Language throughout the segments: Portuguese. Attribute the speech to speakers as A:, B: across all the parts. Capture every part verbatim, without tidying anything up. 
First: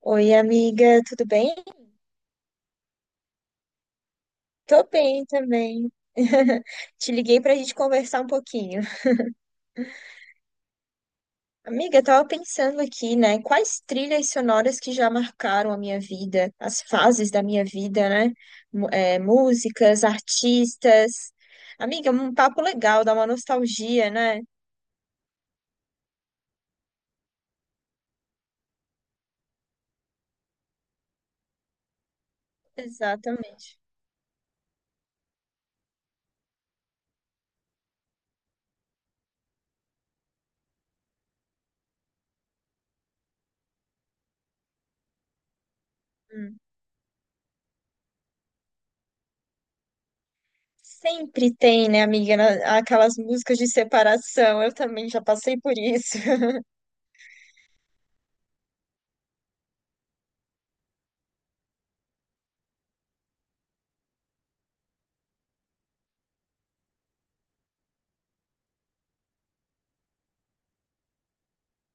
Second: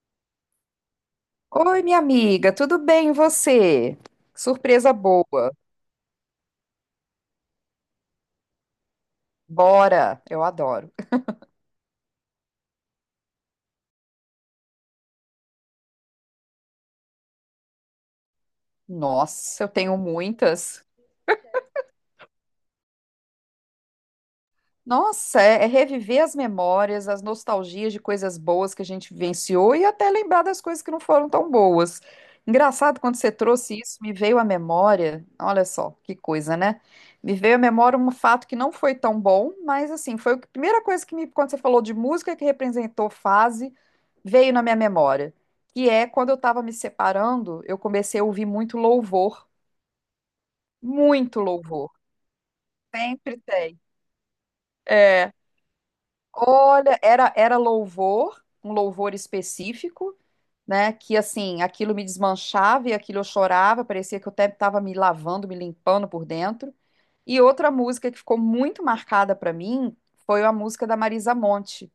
A: Oi, amiga, tudo bem?
B: Oi, minha amiga, tudo bem e você? Que
A: Tô
B: surpresa
A: bem
B: boa.
A: também. Te liguei pra gente conversar um pouquinho.
B: Bora, eu adoro.
A: Amiga, eu tava pensando aqui, né? Quais trilhas sonoras que já marcaram a minha vida, as fases da minha vida, né? Mu- é,
B: Nossa, eu tenho
A: músicas,
B: muitas.
A: artistas. Amiga, um papo legal, dá uma nostalgia, né?
B: Nossa, é, é reviver as memórias, as nostalgias de coisas boas que a gente vivenciou e até lembrar das coisas que não foram tão boas. Engraçado, quando você
A: Exatamente.
B: trouxe isso, me veio à memória. Olha só, que coisa, né? Me veio à memória um fato que não foi tão bom, mas assim, foi a primeira coisa que me, quando você falou de música que representou fase. Veio na minha memória, que é quando eu
A: Hum.
B: estava me separando, eu comecei a ouvir muito louvor, muito
A: Sempre tem,
B: louvor.
A: né, amiga, na- aquelas
B: Sempre
A: músicas de
B: tem.
A: separação. Eu também já
B: É,
A: passei por isso.
B: olha, era era louvor, um louvor específico, né, que assim, aquilo me desmanchava e aquilo eu chorava, parecia que eu até estava me lavando, me limpando por dentro. E outra música que ficou muito marcada para mim foi a música da Marisa Monte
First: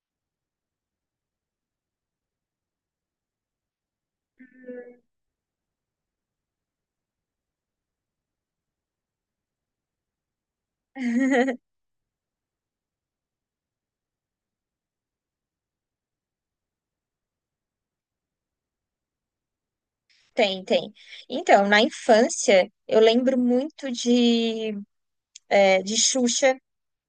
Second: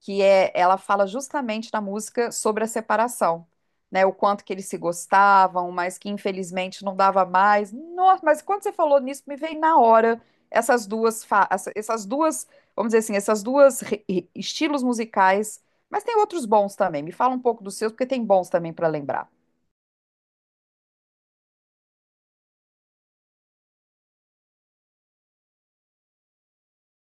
B: que é, ela fala justamente na música sobre a separação, né? O quanto que eles se gostavam, mas que infelizmente não dava mais. Nossa, mas quando você falou nisso, me veio na hora essas duas, fa- essa- essas duas, vamos dizer assim, essas duas re- re- estilos musicais, mas tem outros bons também. Me fala um pouco dos seus, porque tem bons também para lembrar.
A: Tem, tem. Então, na infância, eu lembro muito de, é, de Xuxa,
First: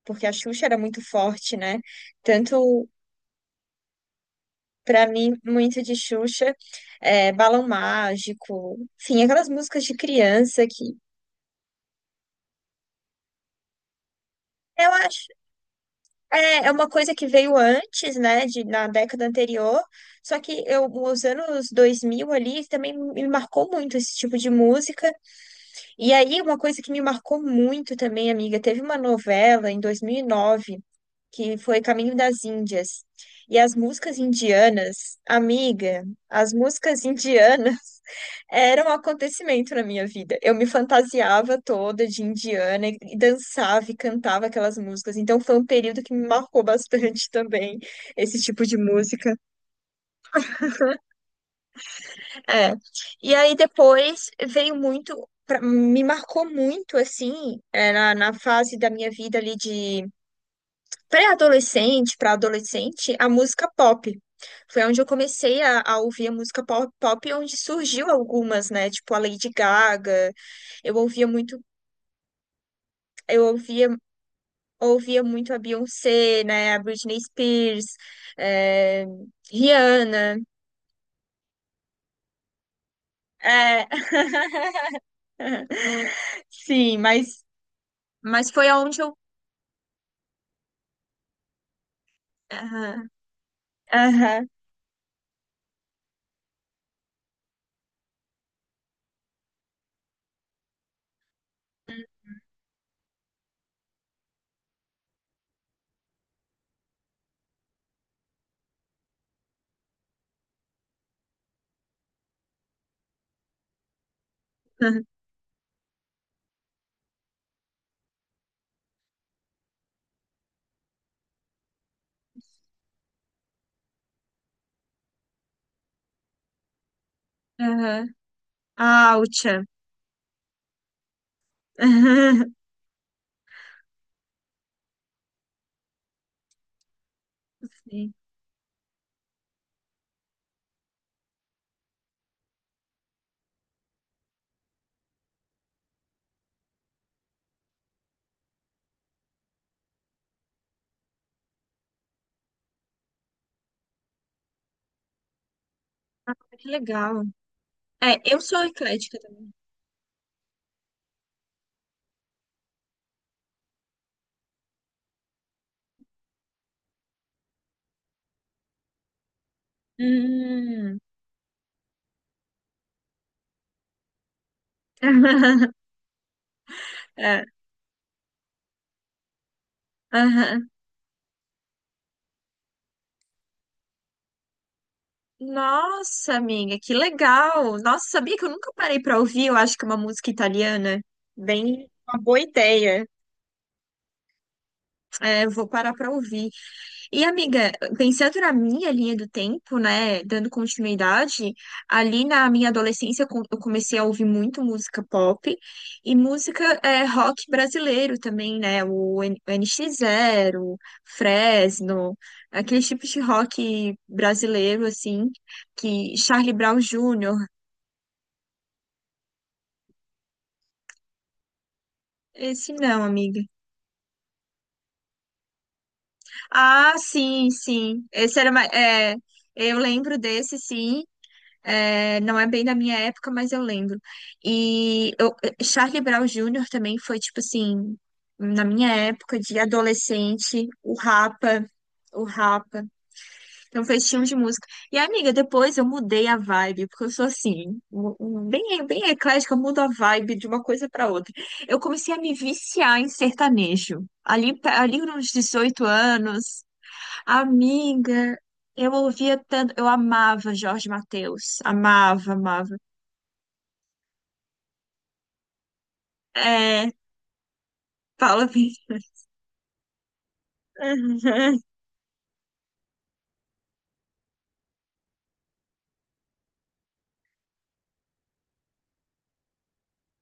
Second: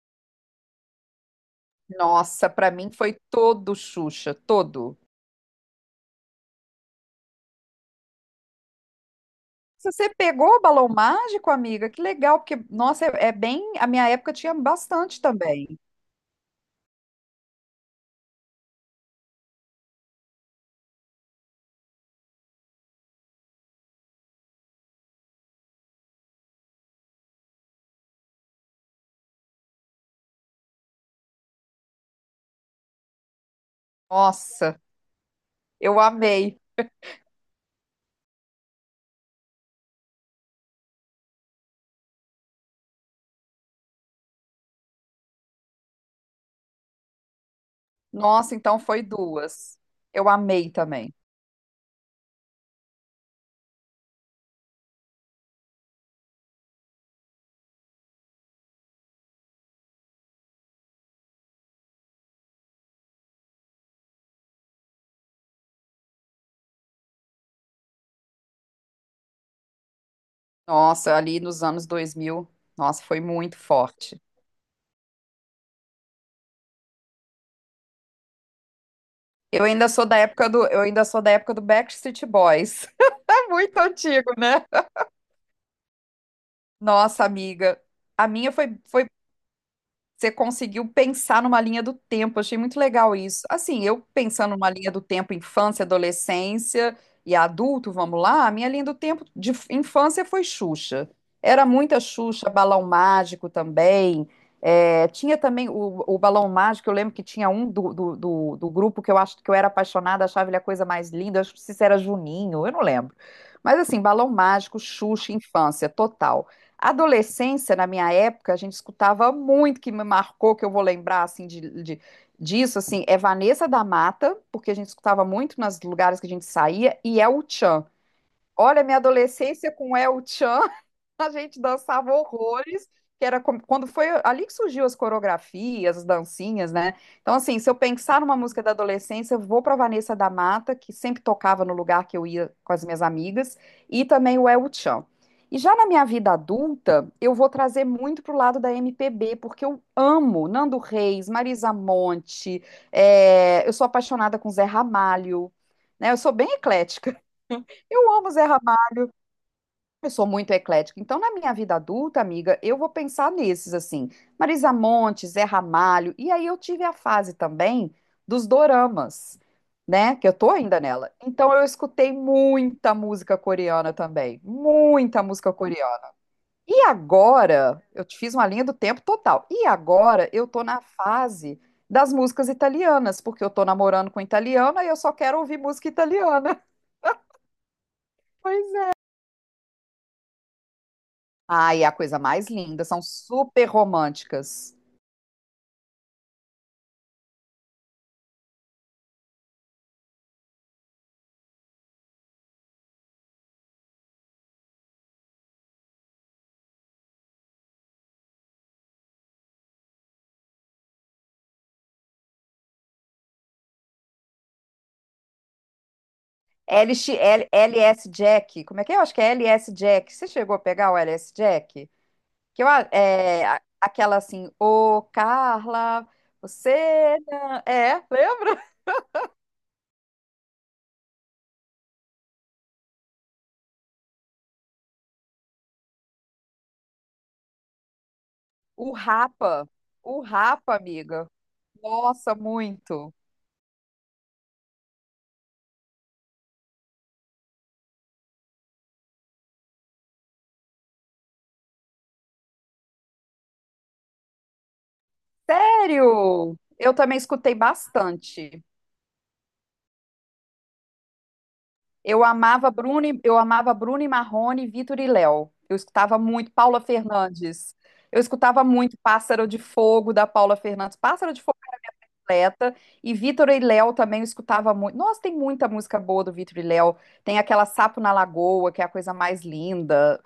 A: porque a Xuxa era muito forte, né?
B: Nossa, para
A: Tanto
B: mim foi todo Xuxa, todo.
A: pra mim, muito de Xuxa, é, Balão Mágico, enfim, aquelas músicas
B: Se
A: de
B: você pegou o
A: criança
B: Balão
A: que
B: Mágico, amiga? Que legal, porque, nossa, é é bem. A minha época tinha
A: eu
B: bastante
A: acho
B: também.
A: é, é uma coisa que veio antes, né, de, na década anterior, só que eu, os anos dois mil ali também me marcou muito esse tipo de música. E aí, uma coisa que me marcou muito também, amiga, teve uma novela em dois mil e nove que foi Caminho das Índias. E as músicas
B: Nossa,
A: indianas,
B: eu
A: amiga, as
B: amei.
A: músicas indianas eram um acontecimento na minha vida. Eu me fantasiava toda de indiana e e dançava e cantava aquelas músicas. Então foi um período que me marcou bastante também, esse
B: Nossa,
A: tipo
B: então
A: de
B: foi
A: música.
B: duas. Eu amei também.
A: É. E aí depois veio muito, pra- me marcou muito assim, é, na, na fase da minha vida ali de pré-adolescente para adolescente, a música pop. Foi onde eu comecei a, a ouvir a música pop, pop, onde surgiu algumas, né? Tipo a Lady Gaga. Eu
B: Nossa,
A: ouvia
B: ali
A: muito,
B: nos anos dois mil. Nossa, foi
A: eu
B: muito
A: ouvia,
B: forte.
A: ouvia muito a Beyoncé, né? A Britney Spears, é,
B: Eu ainda sou da
A: Rihanna.
B: época do, eu ainda sou da época do Backstreet Boys. É muito
A: É,
B: antigo, né?
A: sim,
B: Nossa,
A: mas,
B: amiga, a minha
A: mas foi
B: foi,
A: aonde
B: foi
A: eu.
B: você conseguiu pensar numa linha do tempo, achei muito
A: Aham.
B: legal isso. Assim, eu pensando
A: Aham,
B: numa linha do tempo infância, adolescência e adulto, vamos lá, a minha linha do tempo de f- infância foi Xuxa. Era muita Xuxa, Balão Mágico também. É, tinha também o, o Balão Mágico, eu lembro que tinha um do, do, do- do grupo que eu acho que eu era apaixonada, achava ele a coisa mais linda, eu acho que se era Juninho, eu não lembro. Mas assim, Balão Mágico, Xuxa, infância, total. Adolescência, na minha época, a gente escutava muito que me marcou, que eu vou lembrar assim de, de- disso, assim, é Vanessa da Mata, porque a gente escutava muito nos lugares que a gente saía, e El Chan.
A: aham.
B: Olha, minha
A: Ah, Utchan.
B: adolescência com El Chan. A gente dançava horrores, que era como- quando foi ali que surgiu as coreografias, as dancinhas, né? Então, assim, se eu
A: Sim.
B: pensar numa música da adolescência, eu vou para Vanessa da Mata, que sempre tocava no lugar que eu ia com as minhas amigas, e também o El Chão. E já na minha vida adulta, eu vou trazer muito pro lado da M P B, porque eu amo Nando Reis, Marisa Monte, é, eu sou apaixonada com Zé Ramalho, né? Eu sou bem
A: Que
B: eclética.
A: legal.
B: Eu
A: É,
B: amo
A: eu
B: Zé,
A: sou eclética também.
B: eu sou muito eclética. Então, na minha vida adulta, amiga, eu vou pensar nesses, assim, Marisa Montes, Zé Ramalho. E aí eu tive a fase também dos doramas, né? Que eu tô ainda
A: Hum.
B: nela. Então, eu escutei muita música coreana também. Muita música coreana. E
A: É,
B: agora, eu te fiz uma linha do tempo total. E agora, eu tô
A: aham.
B: na fase das músicas italianas, porque eu tô namorando com italiana e eu só quero ouvir música
A: Nossa,
B: italiana.
A: amiga, que legal. Nossa, sabia que eu nunca parei pra ouvir, eu acho que é uma música italiana.
B: Ai, é a
A: Bem,
B: coisa
A: uma boa
B: mais linda. São
A: ideia.
B: super românticas.
A: É, vou parar pra ouvir. E, amiga, pensando na minha linha do tempo, né, dando continuidade, ali na minha adolescência eu com- eu comecei a ouvir muito música pop e música é, rock brasileiro também, né, o N- N X Zero, Fresno, aqueles tipos de rock brasileiro, assim, que Charlie Brown
B: L X,
A: júnior,
B: L- LS Jack. Como é que é? Eu acho que é L S Jack. Você chegou a pegar o L S Jack? Que eu,
A: esse
B: a-
A: não, amiga.
B: é a- aquela assim, ô Carla,
A: Ah,
B: você.
A: sim,
B: Não-" É,
A: sim, esse era,
B: lembra?
A: ma- é, eu lembro desse, sim. É, não é bem da minha época, mas eu lembro. E eu, Charlie Brown júnior também foi, tipo assim, na
B: O
A: minha época de
B: Rapa. O
A: adolescente,
B: Rapa,
A: o
B: amiga.
A: Rapa, o
B: Nossa,
A: Rapa.
B: muito.
A: Então foi esse estilo de música. E, amiga, depois eu mudei a vibe, porque eu sou assim, um- um- bem, bem eclética, eu mudo a vibe de uma coisa para outra. Eu comecei a me viciar em sertanejo. Ali, ali nos dezoito
B: Sério?
A: anos.
B: Eu também escutei
A: Amiga,
B: bastante.
A: eu ouvia tanto, eu amava Jorge Mateus,
B: Eu
A: amava,
B: amava
A: amava.
B: Bruno, e- eu amava Bruno e Marrone, Vitor e Léo. Eu escutava muito Paula
A: É,
B: Fernandes. Eu
A: Paula
B: escutava muito
A: Vitor.
B: Pássaro de Fogo da Paula Fernandes, Pássaro de Fogo
A: Aham,
B: completa e Vitor e Léo também eu escutava muito. Nossa, tem muita música boa do Vitor e Léo. Tem aquela Sapo na Lagoa, que é a coisa mais linda.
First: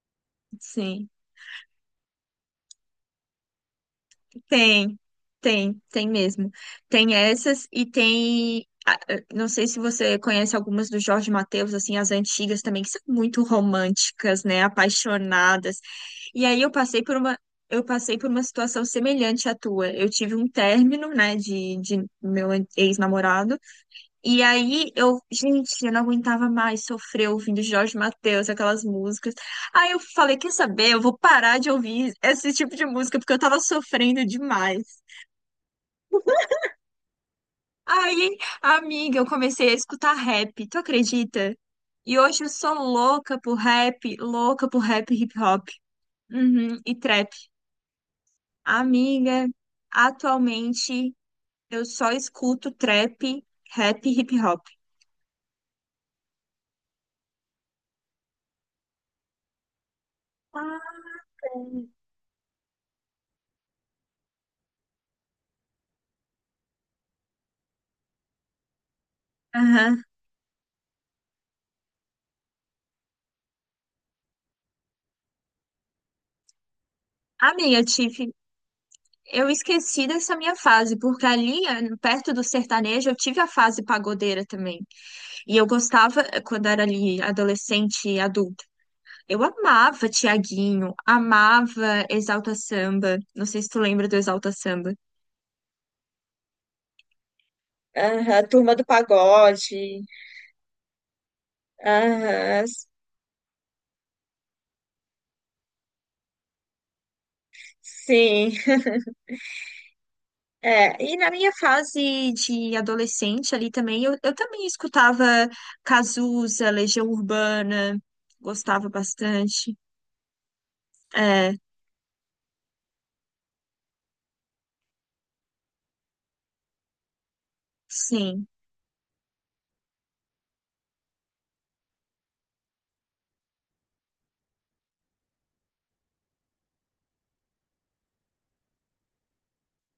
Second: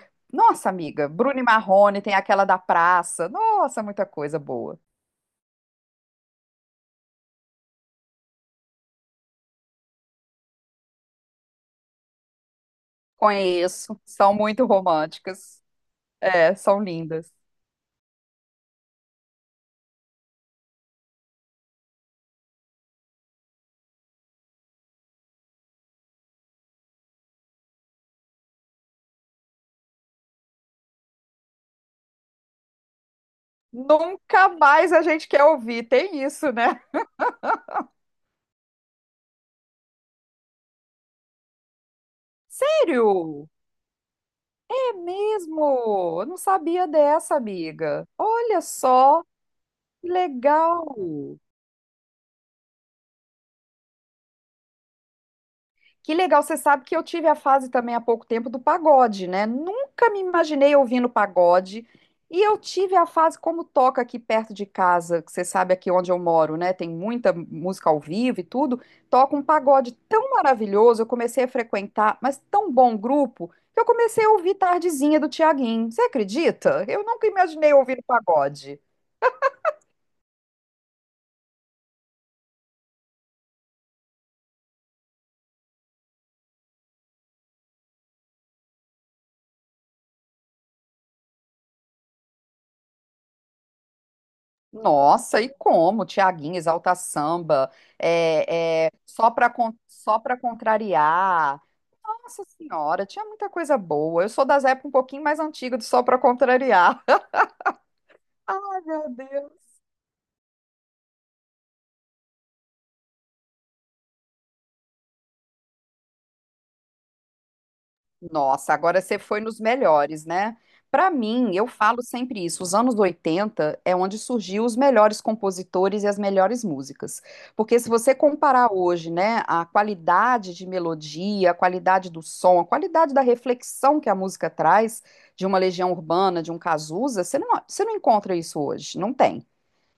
B: Nossa, amiga,
A: sim,
B: Bruno e Marrone, tem aquela da praça. Nossa, muita coisa boa.
A: tem, tem, tem mesmo. Tem essas e tem, ah, eh, não sei se você conhece algumas do Jorge Mateus, assim, as antigas também, que são muito
B: Conheço, são
A: românticas, né,
B: muito românticas.
A: apaixonadas. E
B: É,
A: aí eu
B: são
A: passei por
B: lindas.
A: uma Eu passei por uma situação semelhante à tua. Eu tive um término, né, de, de meu ex-namorado. E aí eu, gente, eu não aguentava mais sofrer ouvindo Jorge Mateus, aquelas músicas. Aí eu falei, quer saber? Eu vou parar de ouvir esse tipo de música porque eu tava sofrendo
B: Nunca
A: demais.
B: mais a gente quer ouvir, tem isso, né?
A: Aí, amiga, eu comecei a escutar rap, tu acredita? E hoje eu sou louca
B: Sério?
A: por rap, louca por
B: É
A: rap e hip hop,
B: mesmo? Eu não
A: uhum,
B: sabia
A: e trap.
B: dessa, amiga. Olha só,
A: Amiga,
B: que legal.
A: atualmente eu só escuto trap, rap e hip hop.
B: Que legal, você sabe que eu tive a fase também há pouco tempo do pagode, né? Nunca me imaginei
A: Ah,
B: ouvindo pagode.
A: é.
B: E eu tive a fase como toca aqui perto de casa, que você sabe aqui onde eu moro, né? Tem muita música ao vivo e tudo. Toca um pagode
A: Aham.
B: tão maravilhoso, eu comecei a frequentar, mas tão bom grupo, que eu comecei a ouvir Tardezinha do Tiaguinho. Você acredita? Eu nunca imaginei
A: Amiga,
B: ouvir
A: Tiff,
B: pagode.
A: Eu esqueci dessa minha fase, porque ali, eh, perto do sertanejo, eu tive a fase pagodeira também. E eu gostava, eh, quando era ali adolescente e adulta, eu amava Tiaguinho, amava Exalta Samba. Não sei se tu lembra do Exalta Samba.
B: Nossa, e como? Tiaguinho, Exalta Samba,
A: Aham, Turma do
B: é, é, só para
A: Pagode.
B: só para contrariar. Nossa
A: Aham, s-
B: Senhora, tinha muita coisa boa. Eu sou das épocas um pouquinho mais antigas do Só para Contrariar.
A: sim.
B: Ai, meu Deus.
A: É, e na minha fase de adolescente ali também, eu, eu também escutava Cazuza, Legião Urbana,
B: Nossa,
A: gostava
B: agora você foi nos
A: bastante.
B: melhores, né? Para mim, eu falo sempre isso, os anos oitenta é onde surgiu os melhores compositores e as melhores músicas. Porque se você
A: Sim,
B: comparar hoje, né, a qualidade de melodia, a qualidade do som, a qualidade da reflexão que a música traz de uma Legião Urbana, de um Cazuza, você não, você não encontra isso hoje, não tem.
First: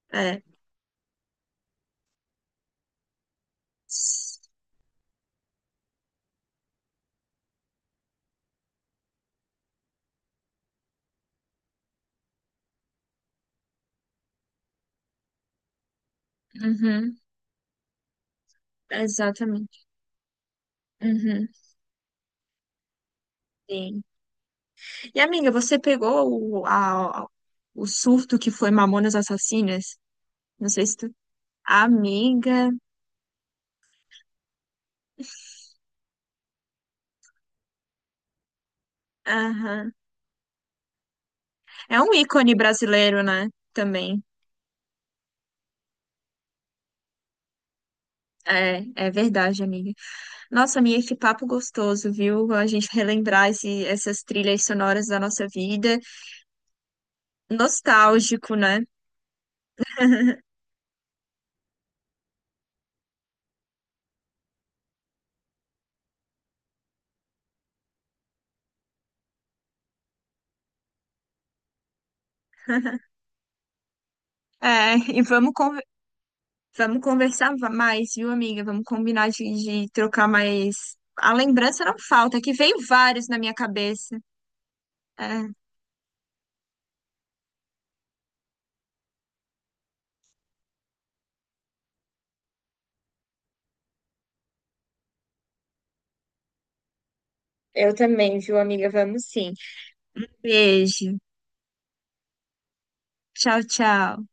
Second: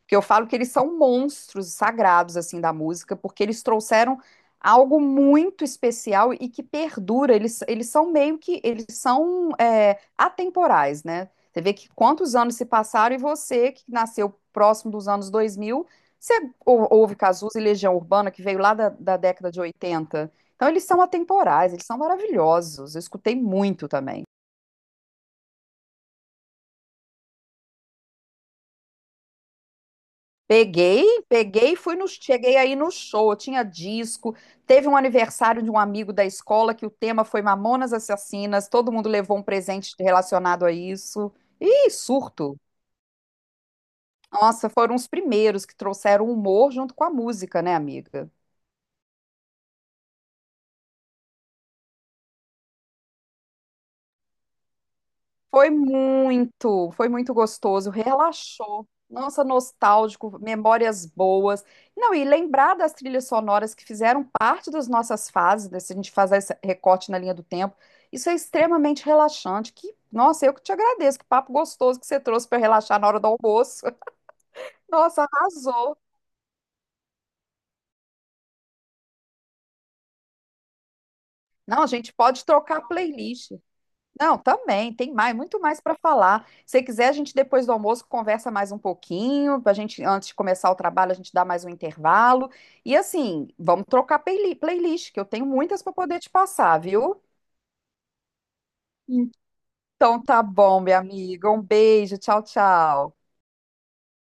B: Porque eu
A: é.
B: falo que eles são monstros sagrados, assim, da música, porque eles trouxeram algo muito especial e que perdura. Eles, eles são meio que, eles são é, atemporais, né? Você vê que quantos anos se passaram e você, que nasceu próximo dos anos dois mil, você ou- ouve
A: Uhum,
B: Cazuza e Legião Urbana, que veio lá da, da década de
A: exatamente.
B: oitenta. Então, eles são
A: Uhum,
B: atemporais, eles são maravilhosos. Eu escutei muito
A: sim.
B: também.
A: E amiga, você pegou o, a- o surto que foi Mamonas Assassinas? Não sei se
B: Peguei,
A: tu.
B: peguei e fui no, cheguei
A: Amiga,
B: aí no show, tinha disco, teve um aniversário de um amigo da escola que o tema foi Mamonas Assassinas, todo mundo levou um
A: aham.
B: presente relacionado a isso. Ih,
A: É um ícone
B: surto.
A: brasileiro, né? Também.
B: Nossa, foram os primeiros que trouxeram humor junto com a música, né, amiga?
A: É, é verdade, amiga. Nossa, amiga, que papo gostoso, viu? A gente relembrar esse, essas trilhas sonoras da nossa
B: Foi
A: vida.
B: muito, foi muito gostoso,
A: Nostálgico, né?
B: relaxou. Nossa, nostálgico, memórias boas. Não, e lembrar das trilhas sonoras que fizeram parte das nossas fases, né, se a gente fazer esse recorte na linha do tempo, isso é extremamente relaxante. Que, nossa, eu que te agradeço, que papo gostoso que você trouxe para relaxar na hora do almoço.
A: É, e
B: Nossa,
A: vamos
B: arrasou.
A: conversar. Vamos conversar va- mais, viu, amiga? Vamos combinar de, de trocar mais. A
B: Não,
A: lembrança
B: a
A: não
B: gente
A: falta,
B: pode
A: que veio
B: trocar
A: vários na
B: playlist.
A: minha cabeça.
B: Não, também, tem mais,
A: É.
B: muito mais para falar. Se você quiser, a gente depois do almoço conversa mais um pouquinho, pra gente antes de começar o trabalho, a gente dá mais um intervalo. E assim, vamos trocar playli- playlist, que eu tenho muitas para poder te passar, viu?
A: Eu também, viu, amiga? Vamos sim.
B: Então tá bom, minha
A: Beijo.
B: amiga. Um beijo, tchau, tchau.
A: Tchau, tchau.